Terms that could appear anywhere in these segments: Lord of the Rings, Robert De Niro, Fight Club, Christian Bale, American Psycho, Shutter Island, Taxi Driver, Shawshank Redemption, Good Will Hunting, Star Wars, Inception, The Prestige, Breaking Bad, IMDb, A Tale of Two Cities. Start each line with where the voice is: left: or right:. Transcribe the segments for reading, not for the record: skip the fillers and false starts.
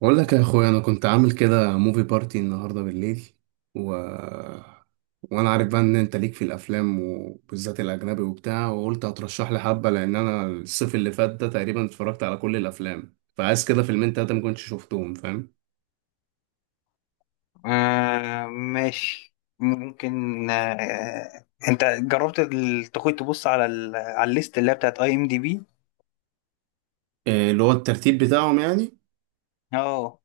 right: بقول لك يا اخويا، انا كنت عامل كده موفي بارتي النهارده بالليل و... وانا عارف بقى ان انت ليك في الافلام وبالذات الاجنبي وبتاع، وقلت هترشح لي حبه، لان انا الصيف اللي فات ده تقريبا اتفرجت على كل الافلام، فعايز كده فيلمين تلاته ما كنتش شفتهم، فاهم؟
left: ماشي، ممكن انت جربت تخوي تبص على الليست اللي هي بتاعت IMDb.
right: إيه اللي هو الترتيب بتاعهم يعني؟
left: اه،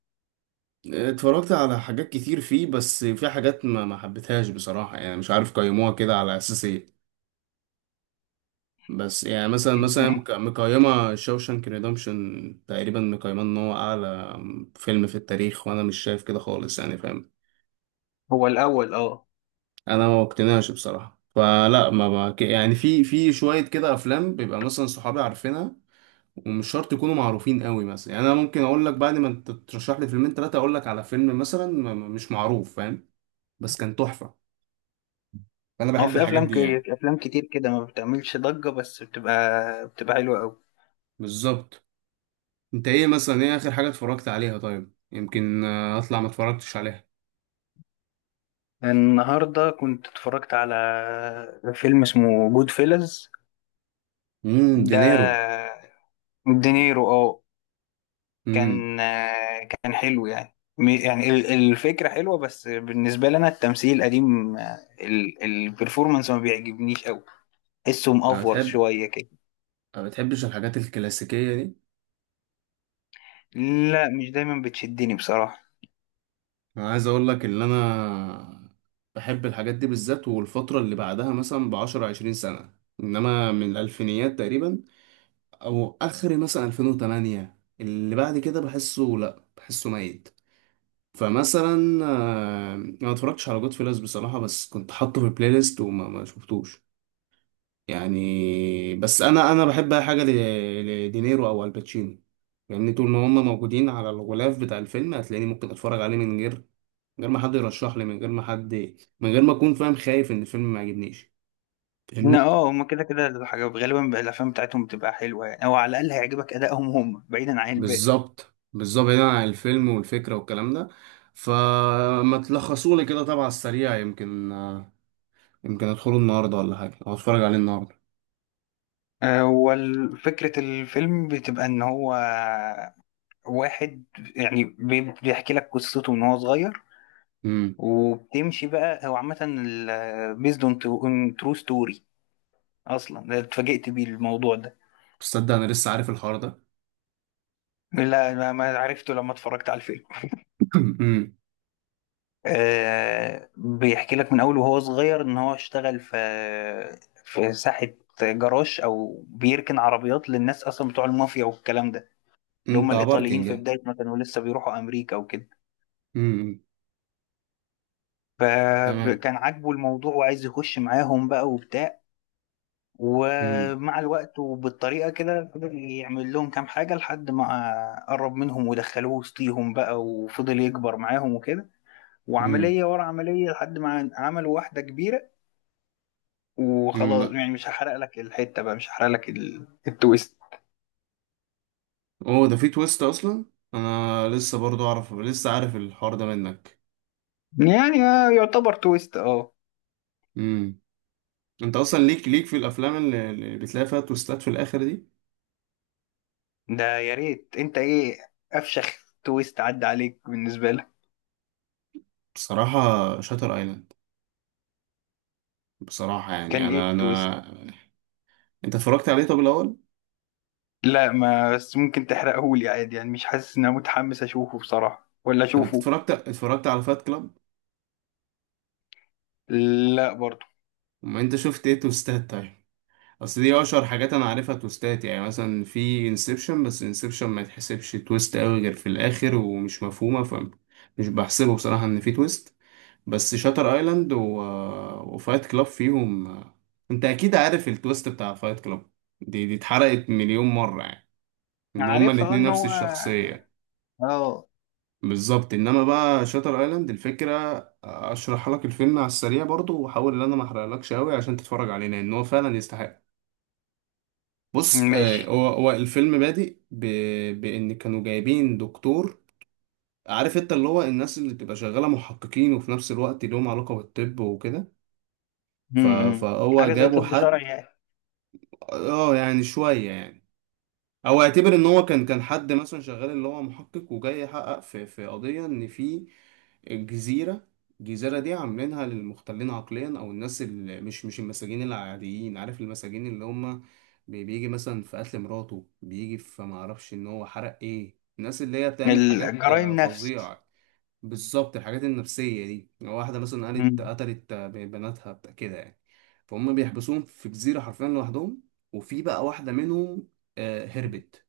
right: اتفرجت على حاجات كتير فيه، بس في حاجات ما حبيتهاش بصراحه، يعني مش عارف قيموها كده على اساس ايه. بس يعني مثلا مقيمة شوشانك ريدمشن تقريبا مقيمة ان هو اعلى فيلم في التاريخ، وانا مش شايف كده خالص يعني، فاهم؟
left: هو الاول. اه،
right: انا ما اقتنعش بصراحة. فلا ما ما- ك- يعني في شوية كده افلام بيبقى مثلا صحابي عارفينها، ومش شرط يكونوا معروفين قوي، مثلا يعني انا ممكن اقول لك بعد ما انت ترشح لي فيلمين ثلاثة، اقول لك على فيلم مثلا مش معروف، فاهم؟ بس كان تحفة. فانا
left: هو
right: بحب
left: في
right: الحاجات
left: افلام
right: دي يعني.
left: افلام كتير كده ما بتعملش ضجة، بس بتبقى حلوة قوي.
right: بالظبط. انت ايه مثلا، ايه اخر حاجة اتفرجت عليها؟ طيب يمكن اطلع ما اتفرجتش عليها.
left: النهارده كنت اتفرجت على فيلم اسمه جود فيلز.
right: امم،
left: ده
right: دينيرو.
left: دينيرو، اه.
right: امم.
left: كان حلو، يعني يعني الفكرة حلوة، بس بالنسبة لي أنا التمثيل قديم. البرفورمانس ما بيعجبنيش أوي. حسه
right: انا
left: مأفور
right: بتحب.
left: شوية كده.
right: ما بتحبش الحاجات الكلاسيكيه دي؟
left: لا، مش دايما بتشدني بصراحة.
right: انا عايز اقول لك ان انا بحب الحاجات دي بالذات، والفتره اللي بعدها مثلا ب 10 20 سنه، انما من الالفينيات تقريبا، او اخر مثلا 2008، اللي بعد كده بحسه، لا بحسه ميت. فمثلا انا ما اتفرجتش على جود فيلز بصراحه، بس كنت حاطه في البلاي ليست وما ما شفتوش يعني. بس انا بحب اي حاجه لدينيرو او الباتشينو يعني. طول ما هم موجودين على الغلاف بتاع الفيلم، هتلاقيني ممكن اتفرج عليه من غير ما حد يرشح لي، من غير ما حد، من غير ما اكون فاهم، خايف ان الفيلم ما يعجبنيش. فاهمني؟
left: لا، اه، هما كده كده الحاجة غالبا بقى الأفلام بتاعتهم بتبقى حلوة، يعني أو على الأقل هيعجبك أدائهم هم بعيدا عن الباقي.
right: بالظبط، بالظبط هنا عن الفيلم والفكره والكلام ده. فما تلخصوا لي كده طبعا السريع، يمكن ادخله النهارده ولا حاجه، او اتفرج عليه النهارده.
left: هو فكرة الفيلم بتبقى إن هو واحد، يعني بيحكي لك قصته من هو صغير.
right: امم.
left: وبتمشي بقى هو عامة بيزد اون ترو ستوري. اصلا ده اتفاجئت بيه الموضوع ده.
right: تصدق انا لسه عارف الحوار ده.
left: لا، ما عرفته لما اتفرجت على الفيلم.
right: امم.
left: آه، بيحكي لك من اول وهو صغير ان هو اشتغل في ساحة، جراج او بيركن عربيات للناس اصلا بتوع المافيا والكلام ده. اللي هم
right: انت
left: الايطاليين
right: باركنج.
left: في بداية ما كانوا لسه بيروحوا امريكا وكده.
right: امم. تمام.
left: فكان عاجبه الموضوع وعايز يخش معاهم بقى وبتاع.
right: امم.
left: ومع الوقت وبالطريقة كده فضل يعمل لهم كام حاجة لحد ما قرب منهم ودخلوه وسطيهم بقى وفضل يكبر معاهم وكده.
right: امم.
left: وعملية ورا عملية لحد ما عمل واحدة كبيرة. وخلاص
right: بقى.
left: يعني مش هحرق لك الحتة بقى، مش هحرق لك التويست.
right: اوه، ده في تويست اصلا؟ انا لسه برضو اعرف، لسه عارف الحوار ده منك.
left: يعني يعتبر تويست، اه.
right: امم. انت اصلا ليك، ليك في الافلام اللي، اللي بتلاقي فيها تويستات في الاخر دي.
left: ده يا ريت، انت ايه افشخ تويست عدى عليك بالنسبة لك؟
right: بصراحه، شاتر ايلاند. بصراحه يعني
left: كان ايه
right: انا.
left: التويست؟
right: انت اتفرجت عليه طب الاول؟
left: لا، ما بس ممكن تحرقهولي عادي، يعني مش حاسس ان انا متحمس اشوفه بصراحة ولا
right: انت
left: اشوفه.
right: اتفرجت على فات كلاب؟
left: لا برضو.
right: ما انت شفت ايه تويستات طيب؟ بس دي اشهر حاجات انا عارفها تويستات، يعني مثلا في انسبشن، بس انسبشن ما يتحسبش تويست قوي غير في الاخر ومش مفهومه، فمش بحسبه بصراحه ان في تويست. بس شاتر ايلاند وفايت كلاب فيهم. انت اكيد عارف التويست بتاع فايت كلاب، دي اتحرقت مليون مره يعني، ان هما
left: عارفها
right: الاتنين
left: ان
right: نفس
left: هو،
right: الشخصيه.
left: اه.
right: بالظبط. انما بقى شاتر ايلاند، الفكره اشرح لك الفيلم على السريع برضو، واحاول ان انا ما احرقلكش قوي عشان تتفرج عليه، لان هو فعلا يستحق. بص
left: ماشي.
right: هو الفيلم بادئ بان كانوا جايبين دكتور، عارف انت اللي هو الناس اللي بتبقى شغاله محققين وفي نفس الوقت لهم علاقه بالطب وكده. فهو
left: حاجة زي
right: جابوا
left: طب شرعي
right: حد.
left: يعني.
right: اه يعني شويه يعني، او اعتبر ان هو كان حد مثلا شغال اللي هو محقق، وجاي يحقق في قضيه ان في جزيره، الجزيره دي عاملينها للمختلين عقليا، او الناس اللي مش المساجين العاديين، عارف المساجين اللي هم بيجي مثلا في قتل مراته، بيجي في ما اعرفش ان هو حرق، ايه الناس اللي هي بتعمل حاجات
left: الجرائم نفس.
right: فظيعه. بالظبط، الحاجات النفسيه دي، لو واحده مثلا
left: امم.
right: قالت قتلت بناتها بتاع كده يعني. فهم بيحبسوهم في جزيره حرفيا لوحدهم. وفي بقى واحده منهم هربت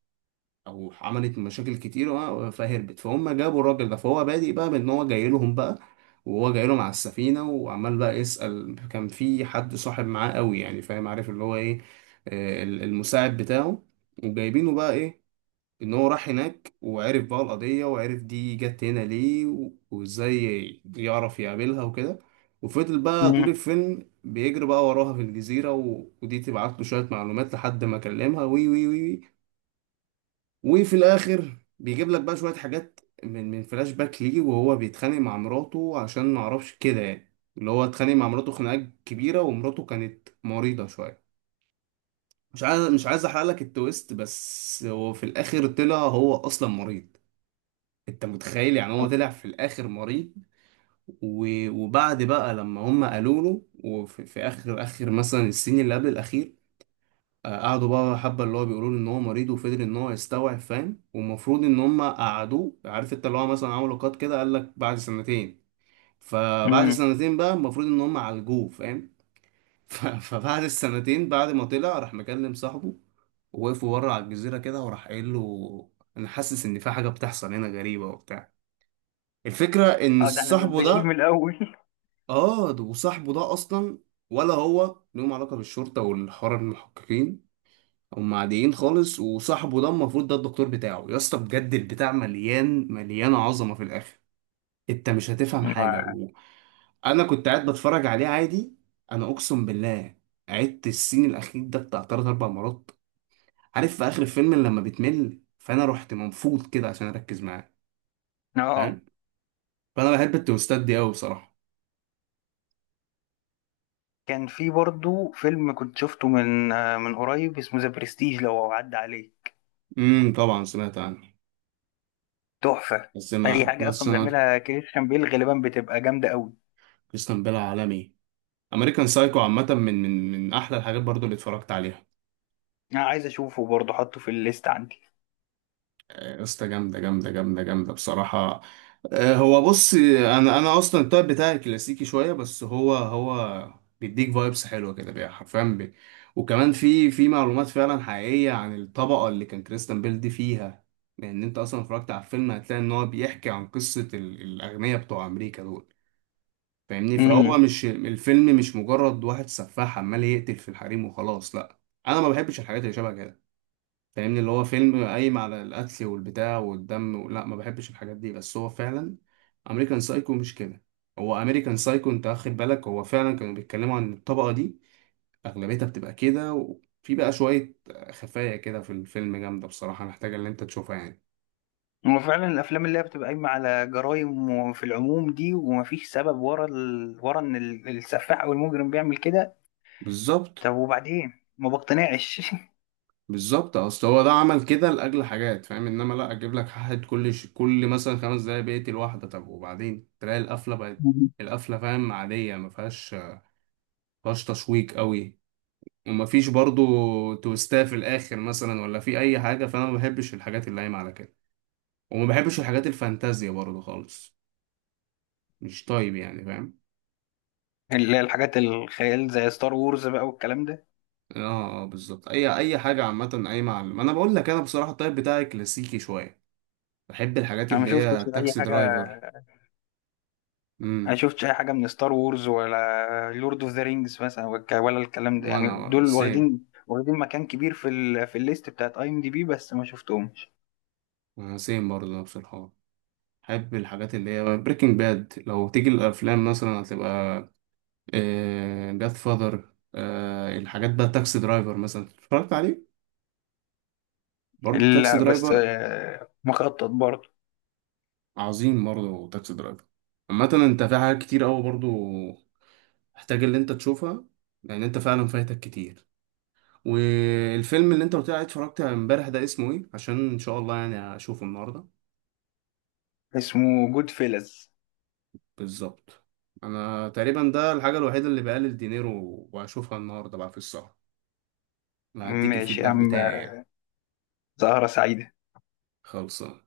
right: او عملت مشاكل كتير فهربت، فهم جابوا الراجل ده. فهو بادئ بقى بان هو جاي لهم بقى. وهو جاي لهم على السفينه وعمال بقى يسال، كان في حد صاحب معاه قوي يعني، فاهم؟ عارف اللي هو ايه، المساعد بتاعه. وجايبينه بقى ايه، ان هو راح هناك وعرف بقى القضيه، وعرف دي جت هنا ليه، وازاي يعرف يقابلها وكده. وفضل بقى طول الفيلم بيجري بقى وراها في الجزيرة، ودي تبعت له شوية معلومات، لحد ما كلمها وي وي وي وي. وفي الاخر بيجيب لك بقى شويه حاجات من فلاش باك ليه، وهو بيتخانق مع مراته عشان ما اعرفش كده يعني. اللي هو اتخانق مع مراته خناقه كبيره، ومراته كانت مريضه شويه. مش عايز احرق لك التويست، بس هو في الاخر طلع هو اصلا مريض. انت متخيل يعني؟ هو طلع في الاخر مريض. وبعد بقى لما هم قالوا له، وفي اخر مثلا السين اللي قبل الاخير، قعدوا بقى حبة اللي هو بيقولوا له ان هو مريض، وفضل ان هو يستوعب، فاهم؟ والمفروض ان هم قعدوه، عارف انت اللي هو مثلا عملوا قط كده قال لك بعد سنتين. فبعد
left: امم.
right: سنتين بقى المفروض ان هم عالجوه، فاهم؟ فبعد السنتين بعد ما طلع راح مكلم صاحبه، ووقفوا بره على الجزيرة كده، وراح قايل له انا حاسس ان في حاجة بتحصل هنا غريبة وبتاع. الفكرة ان
left: اه، ده احنا
right: صاحبه
left: بنعيد من
right: ده،
left: الاول.
right: اه وصاحبه ده اصلا، ولا هو ليهم علاقة بالشرطة والحوار المحققين، هم عاديين خالص. وصاحبه ده المفروض ده الدكتور بتاعه، يا اسطى بجد البتاع مليان مليان عظمه في الاخر. انت مش هتفهم حاجه انا كنت قاعد بتفرج عليه عادي، انا اقسم بالله. عدت السين الاخير ده بتاع تلات اربع مرات، عارف في اخر الفيلم لما بتمل، فانا رحت منفوض كده عشان اركز معاه،
left: اه.
right: فاهم؟ فانا بحب التوستات دي قوي بصراحه.
left: كان في برضو فيلم كنت شفته من قريب اسمه ذا برستيج، لو عدى عليه.
right: امم، طبعا سمعت عنه.
left: تحفة.
right: بس
left: اي
right: ما
left: حاجة
right: ما
left: اصلا
right: سمعت.
left: بيعملها كريستيان بيل غالبا بتبقى جامدة قوي.
right: كريستيان بيل عالمي. امريكان سايكو عامه من احلى الحاجات برضو اللي اتفرجت عليها.
left: انا عايز اشوفه برضو، حطه في الليست عندي.
right: يا اسطى، جامدة جامدة جامدة جامدة بصراحة. هو بص، انا اصلا التايب بتاعي كلاسيكي شوية، بس هو بيديك فايبس حلوة كده بقى حرفيا بي. وكمان في معلومات فعلا حقيقية عن الطبقة اللي كان كريستيان بيل دي فيها. لان انت اصلا اتفرجت على الفيلم، هتلاقي ان هو بيحكي عن قصة الاغنياء بتوع امريكا دول. فاهمني؟ فهو
left: مم.
right: مش الفيلم مش مجرد واحد سفاح عمال يقتل في الحريم وخلاص، لا. انا ما بحبش الحاجات اللي شبه كده. فاهمني؟ اللي هو فيلم قايم على القتل والبتاع والدم لا، ما بحبش الحاجات دي، بس هو فعلا امريكان سايكو مش كده. هو امريكان سايكو، انت واخد بالك، هو فعلا كانوا بيتكلموا عن الطبقة دي، اغلبيتها بتبقى كده. وفي بقى شوية خفايا كده في الفيلم جامدة بصراحة، محتاجة ان انت تشوفها يعني.
left: هو فعلا الافلام اللي هي بتبقى قايمه على جرائم في العموم دي ومفيش سبب ورا ان السفاح او المجرم بيعمل كده.
right: بالظبط.
left: طب وبعدين ما بقتنعش.
right: بالظبط، اصل هو ده عمل كده لاجل حاجات فاهم، انما لا، اجيب لك حد كل كل مثلا خمس دقايق بيقتل واحدة، طب وبعدين تلاقي القفلة بقت القفلة فاهم عادية، ما فيهاش تشويق قوي. ومفيش برضو تويستات في الاخر مثلا ولا في اي حاجه، فانا ما بحبش الحاجات اللي قايمه على كده. وما بحبش الحاجات الفانتازيا برضو خالص، مش طيب يعني، فاهم؟
left: اللي هي الحاجات الخيال زي ستار وورز بقى والكلام ده.
right: اه، بالظبط، اي حاجه عامه اي معلم. انا بقول لك انا بصراحه الطيب بتاعي كلاسيكي شويه. بحب الحاجات
left: انا ما
right: اللي هي
left: شفتش اي
right: تاكسي
left: حاجه.
right: درايفر.
left: ما
right: امم.
left: شفتش اي حاجه من ستار وورز ولا لورد اوف ذا رينجز مثلا ولا الكلام ده، يعني
right: وانا
left: دول
right: سيم.
left: واخدين واخدين مكان كبير في الليست بتاعت IMDb، بس ما شفتهمش.
right: انا سيم برضو نفس الحوار. بحب الحاجات اللي هي بريكنج باد. لو تيجي الافلام مثلا، هتبقى جاد فاذر. الحاجات بقى تاكسي درايفر مثلا اتفرجت عليه. برضه تاكسي
left: لا بس،
right: درايفر.
left: مخطط برضه.
right: عظيم برضه تاكسي درايفر. عامة انت في حاجات كتير اوي برضه محتاج اللي انت تشوفها، لان انت فعلا فايتك كتير. والفيلم اللي انت قلت لي عليه اتفرجت امبارح ده اسمه ايه، عشان ان شاء الله يعني اشوفه النهارده.
left: اسمه جود فيلز.
right: بالظبط. انا تقريبا ده الحاجة الوحيدة اللي بقلل دينيرو واشوفها النهارده بقى في السهرة. هديك
left: ماشي يا
right: الفيدباك
left: عم.
right: بتاعي يعني.
left: سهرة سعيدة.
right: خلصان.